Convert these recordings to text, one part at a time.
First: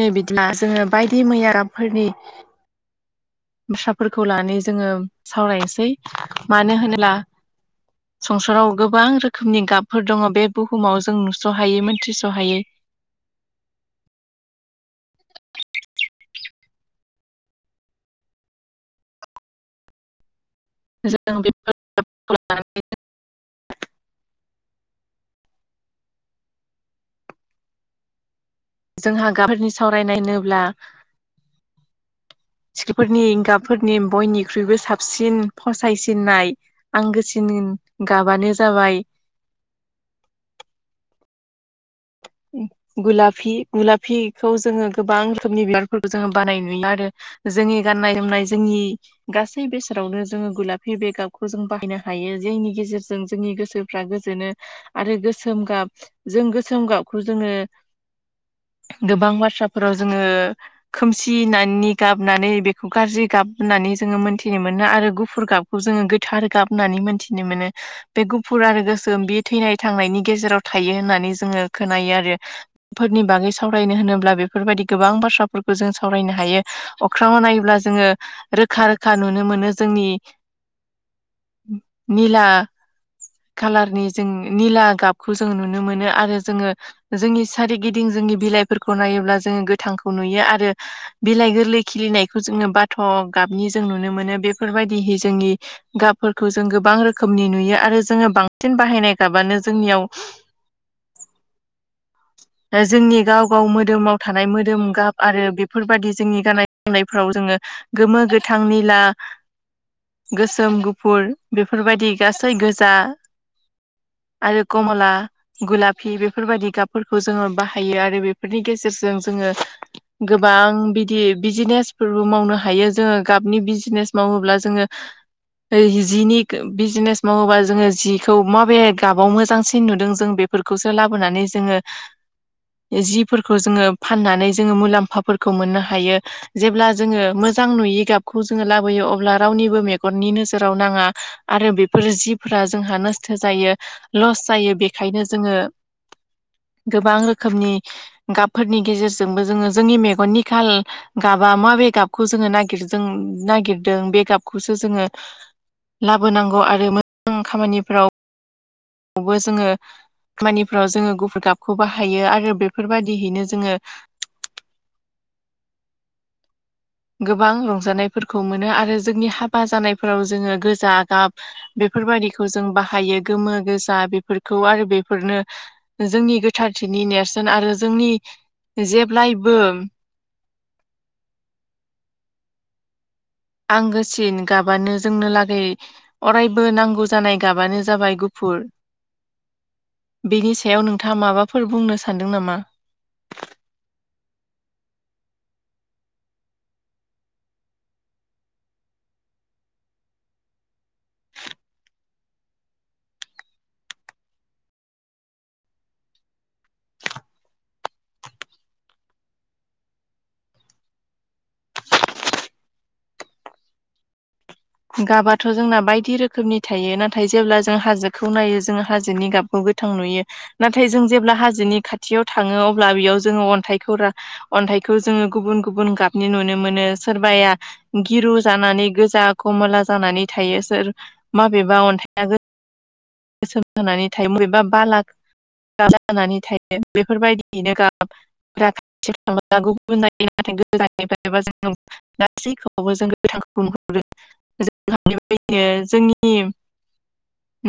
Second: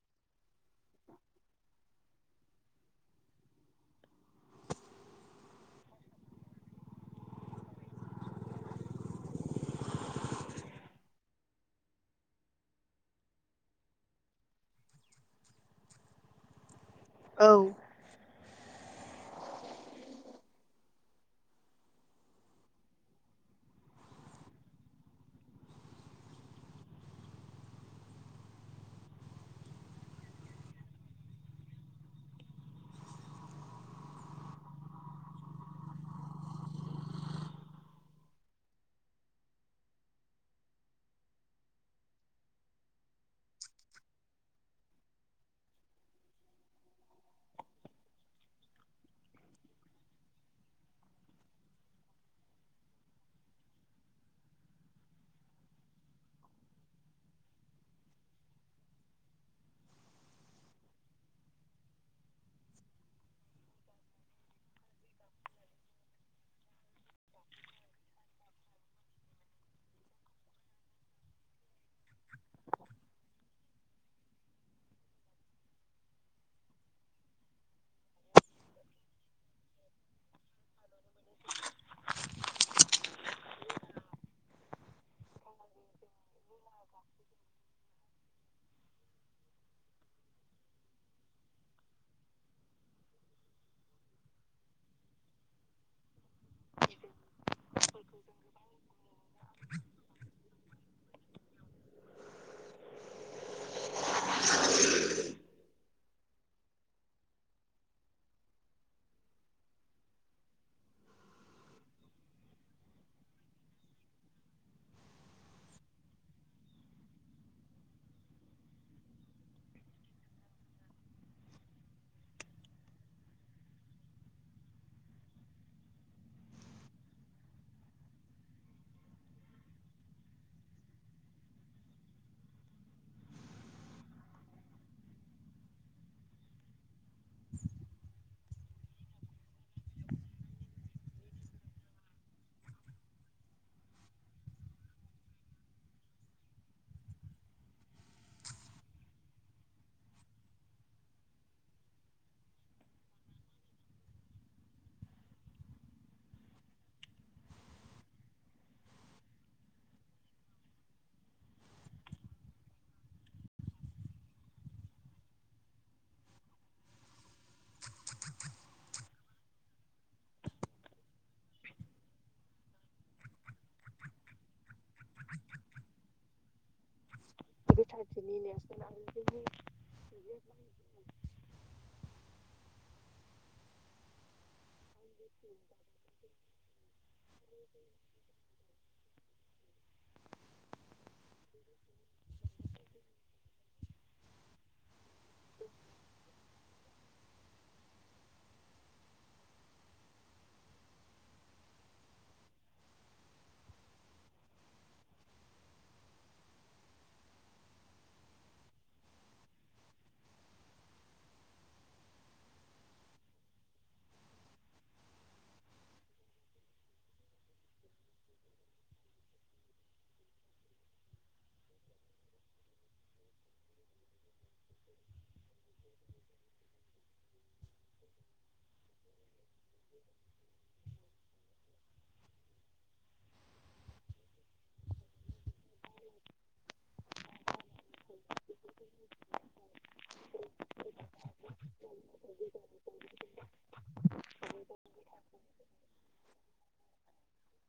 दे बिदिब्ला जोङो बायदि मैया गाबफोरनि बाथ्राफोरखौ लानानै जोङो सावरायनोसै मानो होनोब्ला संसाराव गोबां रोखोमनि गाबफोर दङ बे बुहुमाव जों नुस'हायै मोनथिस'हायै। [inaudible] औ जों बेफोर [unintelligible] जोंहा गाबफोरनि सावरायनाय होनोब्ला [inaudible] सिख्लाफोरनि गाबफोरनि बयनिख्रुइबो साबसिन फसायसिननाय आंगोसिन गाबानो जाबाय [inaudible] गुलाफि गुलाफिखौ जोङो गोबां रोखोमनि बिबारफोरखौ जोङो बानाय नुयो आरो जोंनि गाननाय जोमनाय जोंनि गासै बेसोरावनो जोङो गुलाफि बेगाबखौ जों बाहायनो हायो। जोंनि गेजेरजों जोंनि गोसोफ्रा गोजोनो आरो गोसोम गाब जों गोसोम गाब खौ जोङो गोबां बाथ्राफोराव जोङो खोमसिनि गाबनानै बेखौ गाज्रि गाब गाब हैननानै ज़ङो मोनथिनो मोनो आरो गुफुर गाबखौ जोङो गोथार गाबनानै मोनथिनो मोनो। बे गुफुर आरो गोसोम बे थैनाय थांनायनि गेजेराव थायो होननानै जोङो खोनायो आरो फोरनि बागै सावरायनो होनोब्ला बेफोरबायदि गोबां बाथ्राफोरखौ जों सावरायनो हायो। अख्राङाव नायोब्ला जोङो रोखा रोखा नुनो मोनो जोंनि औ निला खाालारनि जों निला गाबखौ जों नुनो मोनो आरो। जोङो जोंनि सारिगिदिं जोंनि बिलाइफोरखौ नायोब्ला जोङो गोथांखौ नुयो आरो बिलाइ लाय गोरलै खिलिनायखौ जोङो बाथ' गाबनि जों नुनो मोनो बेफोरबायदिहै जोंनि गाब फोरखौ जों गोबां रोखोमनि नुयो आरो जोङो बांसिन बाहायनाय गाबानो जोंनियाव [inaudible] जोंनि गाव गाव मोदोमाव थानाय मोदोम गाब आरो बेफोरबायदि जोंनि गाननाय जोमनायफ्राव जोङो गोमो, गोथां, निला गोसोम, गुफुर बेफोरबायदि गासै गोजा आरो कमला, गलाप फि बेफोरबायदि गाबफोरखौ जोङो बाहायो आरो बेफोरनि गेजेरजों जोङो गोबां बिदि बिजिनेसफोरबो मावनो हायो जोङो गाबनि बिजिनेस मावोब्ला जोङो जिनि बिजनेस मावोबा जोङो जिखौ माबे गाबाव मोजांसिन नुदों जों बेफोर खौसो लाबोनानै जोङो जिफोरखौ जोङो फाननानै जोङो मुलाम्फाफोरखौ मोननो हायो जेब्ला जोङो मोजां नुयि गाब खौ जोङो लाबोयो अब्ला रावनिबो मेगननि नोजोराव नाङा आरो बेफोर जिफोरा जोंहा नस थ' जायो लस जायो बेखायनो जोङो [inaudible] गोबां रोखोमनि गाबफोरनि गेजेरजोंबो जोङो जोंनि मेगननि खााल गाबा माबाय गाब खौ जोङो न नागिरदों बेकपखौसो जोङो लाबोनांगौ आरो मोजां खामानिफ्राव यावबो जोङो खामानिफ्राव जोङो गुफुर गाबखौ बाहायो आरो बेफोरबायाददियैनो जोङो [inaudible] गोबां रंजानायफोरखौ मोनो आरो जोंनि हाबा जानायफोराव जोङो गोजा गाब बे फोरबायाददिखौ जों बाहायो गोमो गोजा बेफोरखौ आरो बेफोरनो जोंनि गोथारनि नेर सोन आरो जोंनि जेब्लायबो आंगोसिन गाब बानो जोंनो लागै अरायबो नांगौ जानाय गाबानो जाबाय गुफुर‌। बेनि सायाव नोंथाङा माबाफोर बुंनो सा सान्दों नामा? गाबाथ' जोंना बायदि रोखोमनि थायो नाथाय जेब्ला जों हाजोखौ नायो जोङो हाजोनि गाबबोखौ गोथां नुयो नाथाय जों जेब्ला हाजोनि खाथियाव थाङो अब्ला बेयाव जोङो अन्थाइखौरा अन थायखौ जोङो गुबुन गुबुन गाबनि नुनो मोनो सोरबाया गिरु जानानै गोजा खमला जानानै थायो सोर माबेबा अन्थाइ गो गोसोम होनानै थायोम एबा बाला जानानै थायो बेफोरबायदियैनो गाबफ था गुबुन नाय [unintelligible] गोजाननिफ्रायबा जों गासैखौबो जों गोथांखौ बुंहरदों [unintelligible] जोंनि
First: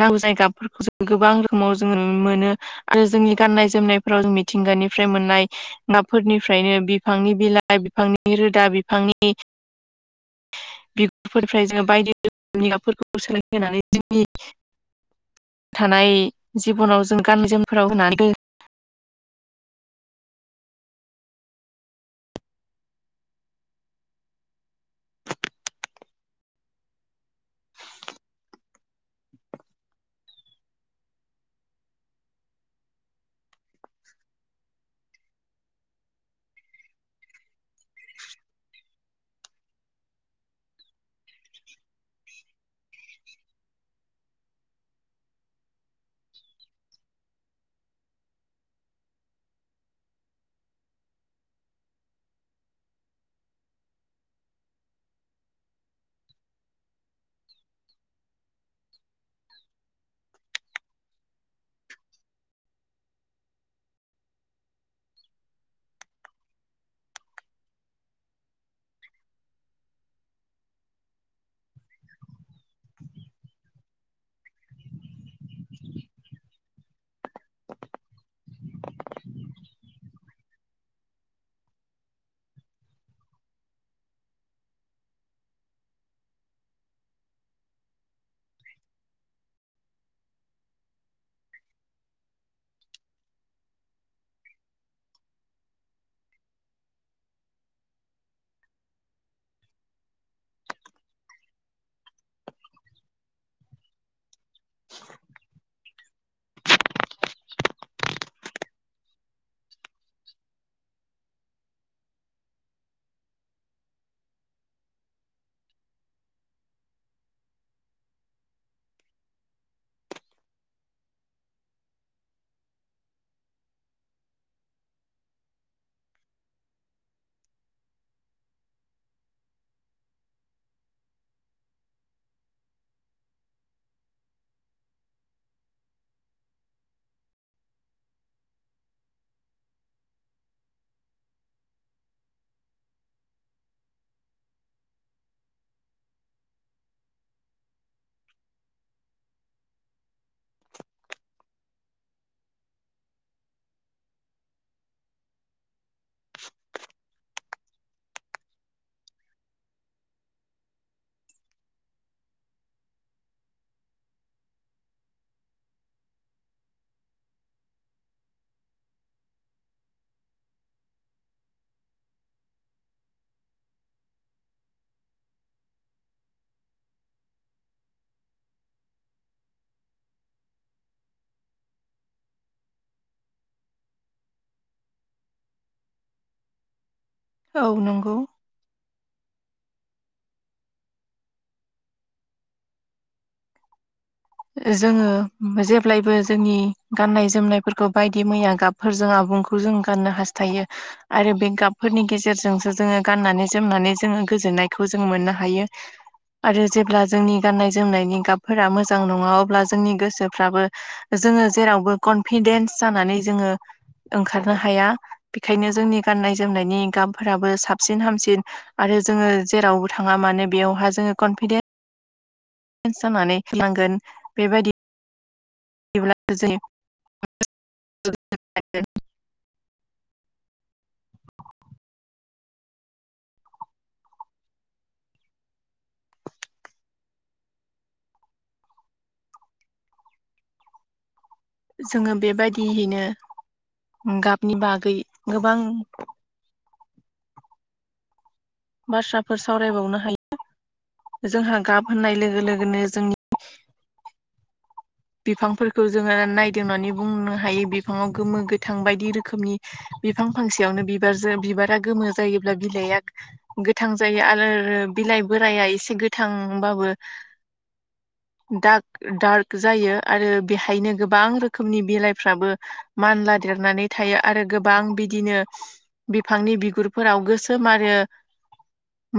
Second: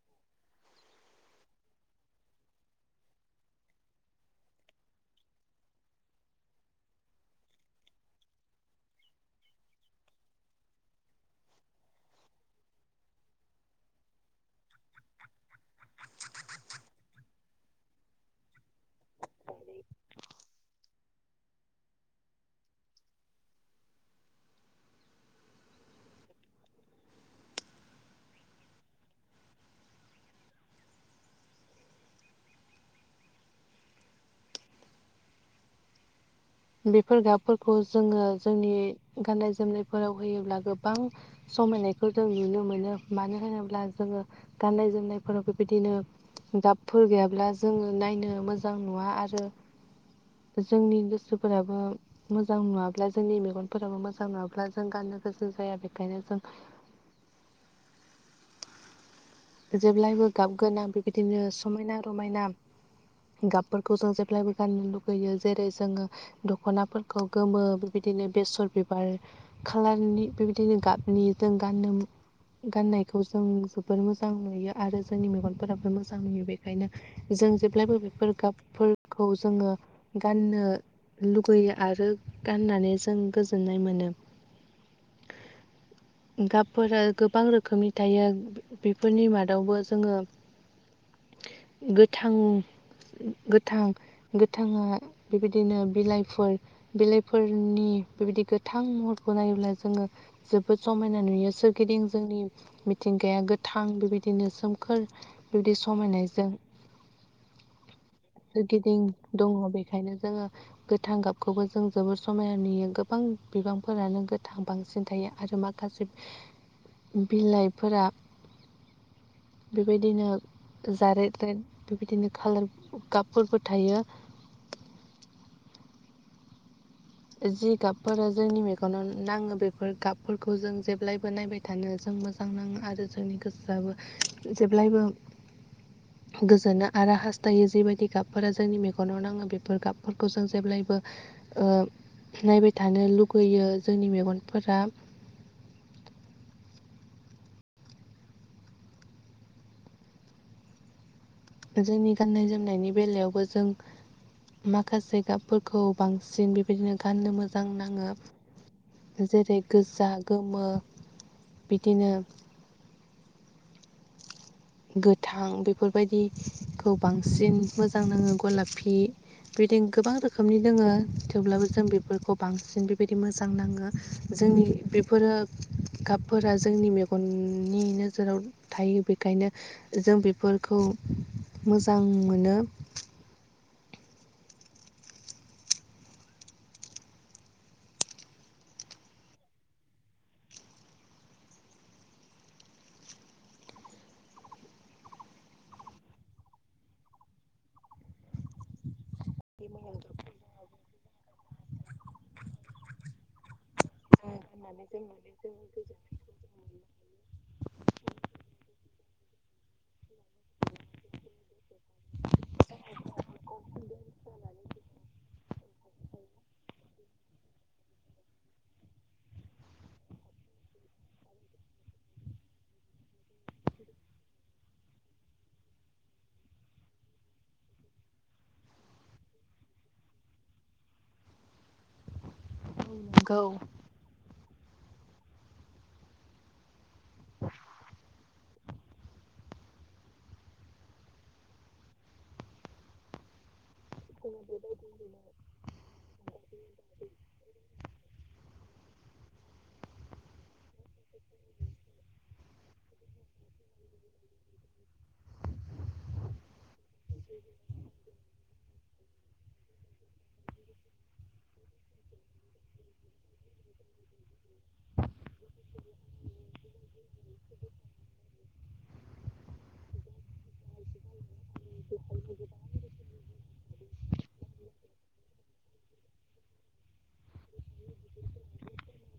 नांगौ जाय गाबफोरखौ जों गोबां रोखोमाव जोङो मोनो आरो जोंनि गाननाय जोमनायफोराव जों मिथिंगानिफ्राय मोननाय। गाबफोरनिफ्रायनो बिफांनि बिलाइ बिफांनि रोदा बिफांनि। बिगुरफोरफ्राय जोङो बायदि रोखोमनिगाबफोरखौ सोलाय होनानै जोंनि। थानाय जिबनाव [unintelligible] [inaudible] बेफोर गाबफोरखौ जोङो जोंनि गाननाय जोमनायफोराव होयोब्ला गोबां। समायनायखौ जों नुनो मोनो मानो होनोब्ला जोङो गाननाय जोमनायफोराव बेबायदिनो। गाबफोर गैयाब्ला जोङो नायनो मोजां नुवा आरो। जोंनि गोसो। फोराबो मोजां नुङाब्ला जोंनि मेगनफोराबो मोजां नुवाब्ला जों गाननो गोसो जाया बेनिखायनो जों। [inaudible] जेब्लायबो गाबगोनां बेबायदिनो समायना रमायना। गाबफोरखौ जों जेब्लायबो गाननो लुगैयो जेरै जोङो दख'नाफोरखौ गोमो बेबाय बिदिनो बेसर बिबार खालारनि बेबायदिनो गाबनि जों गाननो। गाननायखौ जों जोबोर मोज मोजां नुयो आरो जोंनि मेगनफोराबो मोजां नुयो बेखायनो जों जेब्लायबो बेफोर गाबफोरखौ। खौ जोङो गाननो। लुगैयो आरो गाननानै जों गोजोननाय मोनो। गाबफोरा गोबां रोखोमनि थायो। बेफोरनि मादावबो जोङो गोथां। गोथां गोथाङा बेबायदिनो बिलाइफोर बिलाइफोरनि। बेबायदि गोथां महरखौ नायोब्ला जोङो जोबोद समायना नुयो सोरगिदिं जोंनि। मिथिंगाया गोथां बेबायदिनो सोमखोर बेबायदि समायनायजों। [inaudible] सोरगिदिं दङ बेखायनो जोङो गोथां गाबखौबो जों जोबोर समायना नुयो गोबां। बिबांफोरानो गोथां बांसिन थायो आरो माखासे बिलाइफोरा। बेबायदिनो। जारेद रेड बेबायदिनो खाालार गापफोरबो थायो। [inaudible] जि गाबफोरा जोंनि मेगनाव नाङो बेफोर गाबफोरखौ जों जेब्लायबो नायबाय थानो जों। मोजांनाङो आरो जोंनि गोसोआआबो जेब्लायबो। गोजोनो आरो हास्थायो जिबायदि गाबफोरा जोंनि मेगनाव नाङो बेफोर गाबफोरखौ जों जेब्लायबो। ओ। नायबाय थानो लुगैयो जोंनि मेगनफोरा। जोंनि गाननाय जोमनायनि बेलायावबो जों। माखासे गाबफोरखौ बांसिन बेबायदिनो गाननो मोजां नाङो। जेरै गोजा गोमो बिदिनो। गोथां बेफोरबायदिखौ बांसिन मोजां नाङो गलाफि बेदिनो गोबां रोखोमनि दोङो थेवब्लाबो जों बेफोरखौ बांसिन बेबायदि मोजां नाङो। जों जोंनि बेफोरो गाबफोरा जोंनि मेगननि नोजोराव थायो बे। ओंखायनो जों बेफोरखौ मोजां मोनो। औ नोंगौ। ओ जोङो [unintelligible] जेब्लायबो जोंनि गाननाय जोमनायफोरखौ बायदि मैया गाबफोरजों आ [unintelligible] [unintelligible] खौ जों गाननो हास्थायो आरो बे गाबफोरनि गेजेरजोंसो जोङो गाननानैज जोमनानै जोङो गोजोन्नायखौ जों मोननो हायो। आरो जेब्ला जोंनि गाननाय जोमनायनि गाबफोरा मोज जां नङा अब्ला जोंनि गोसोफ्राबो जोङो जेरावबो कनफिडेन्स जानानै जोङो ओंखारनो हाया बेखायनो जोंनि गान्नाय जोमनायनि गाबफोराबो साबसिन हामसिन आरो जोङो जेरावबो थाङा मानो बेयावहा जोङो कनफिदे [unintelligible] [unintelligible] जानानै ओंखारलांगोन बेबायदि जेब्लाबो [unintelligible] [unintelligible] गौ [inaudible] जोङो बेबायदिहैनो उम गाबनि बागै गोबां बाथ्राफोर सावरायबावनो हायो। जोंहा गाब होननाय लोगो लोगोनो जोंनि बिफांफोरखौ जोङो नायदिंनानै बुंनो हायो बिफाङाव गोमो गोथां बायदि रोखोमनि बिफां फांसेयावनो बिबारजो बिबारा गोमो जायोब्ला बिलाइआ [unintelligible] गोथां जायो आरो रो बि बिलाइ बोराइया एसे गोथांबाबो [inaudible] दाक दार्क जायो आरो बेहायनो गोबां रोखोमनि बिलाइफ्राबो मानला [unintelligible] देरनानै थायो आरो गोबां बिदिनो बिफांनि बिगुरफोराव गोसोम आरो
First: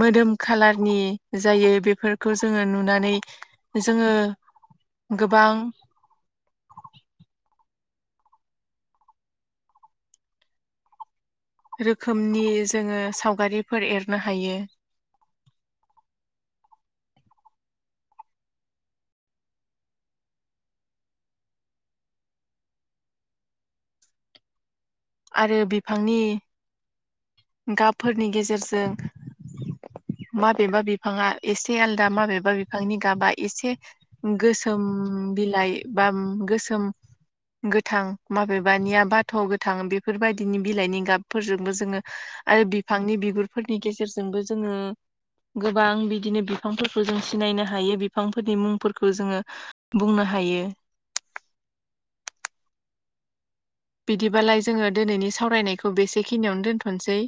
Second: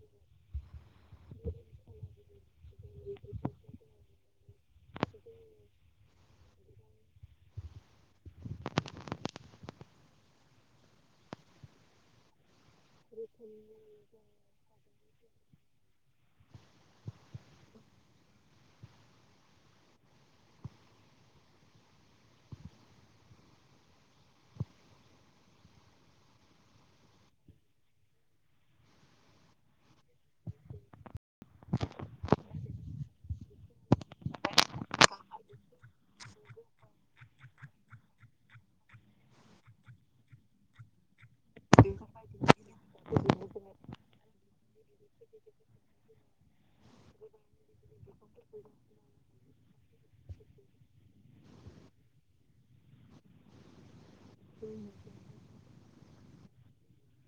मोदोम खालारनि जायो बेफोरखौ जोङो नुनानै जोङो गोबां रोखोमनि जोङो सावगारिफोर एरनो हायो। आरो बिफांनि गाबफोरनि गेजेरजों माबेबा बिफाङा एसे आलदा माबेबा बि फांनि गाबा एसे गोसोम बिलाइ बाम गोसोम गोथां माबेबानिया बाथ' गोथां बेफोरबायदिनि बिलाइनि गाबफोरजोंबो जोङो आरो बिफांनि बिगुरफोरनि गेजेरजोंबो जोङो गोबां बिदिनो बि [unintelligible] फांफोरखो जों सिनायनो हायो बिफांफोरनि मुंफोरखौ जोङो बुंनो हायो। [inaudible] बेदिबालाय जोङो दोनैनि सावरायनायखौ बेसे खिनियावनो दोनथ'नसै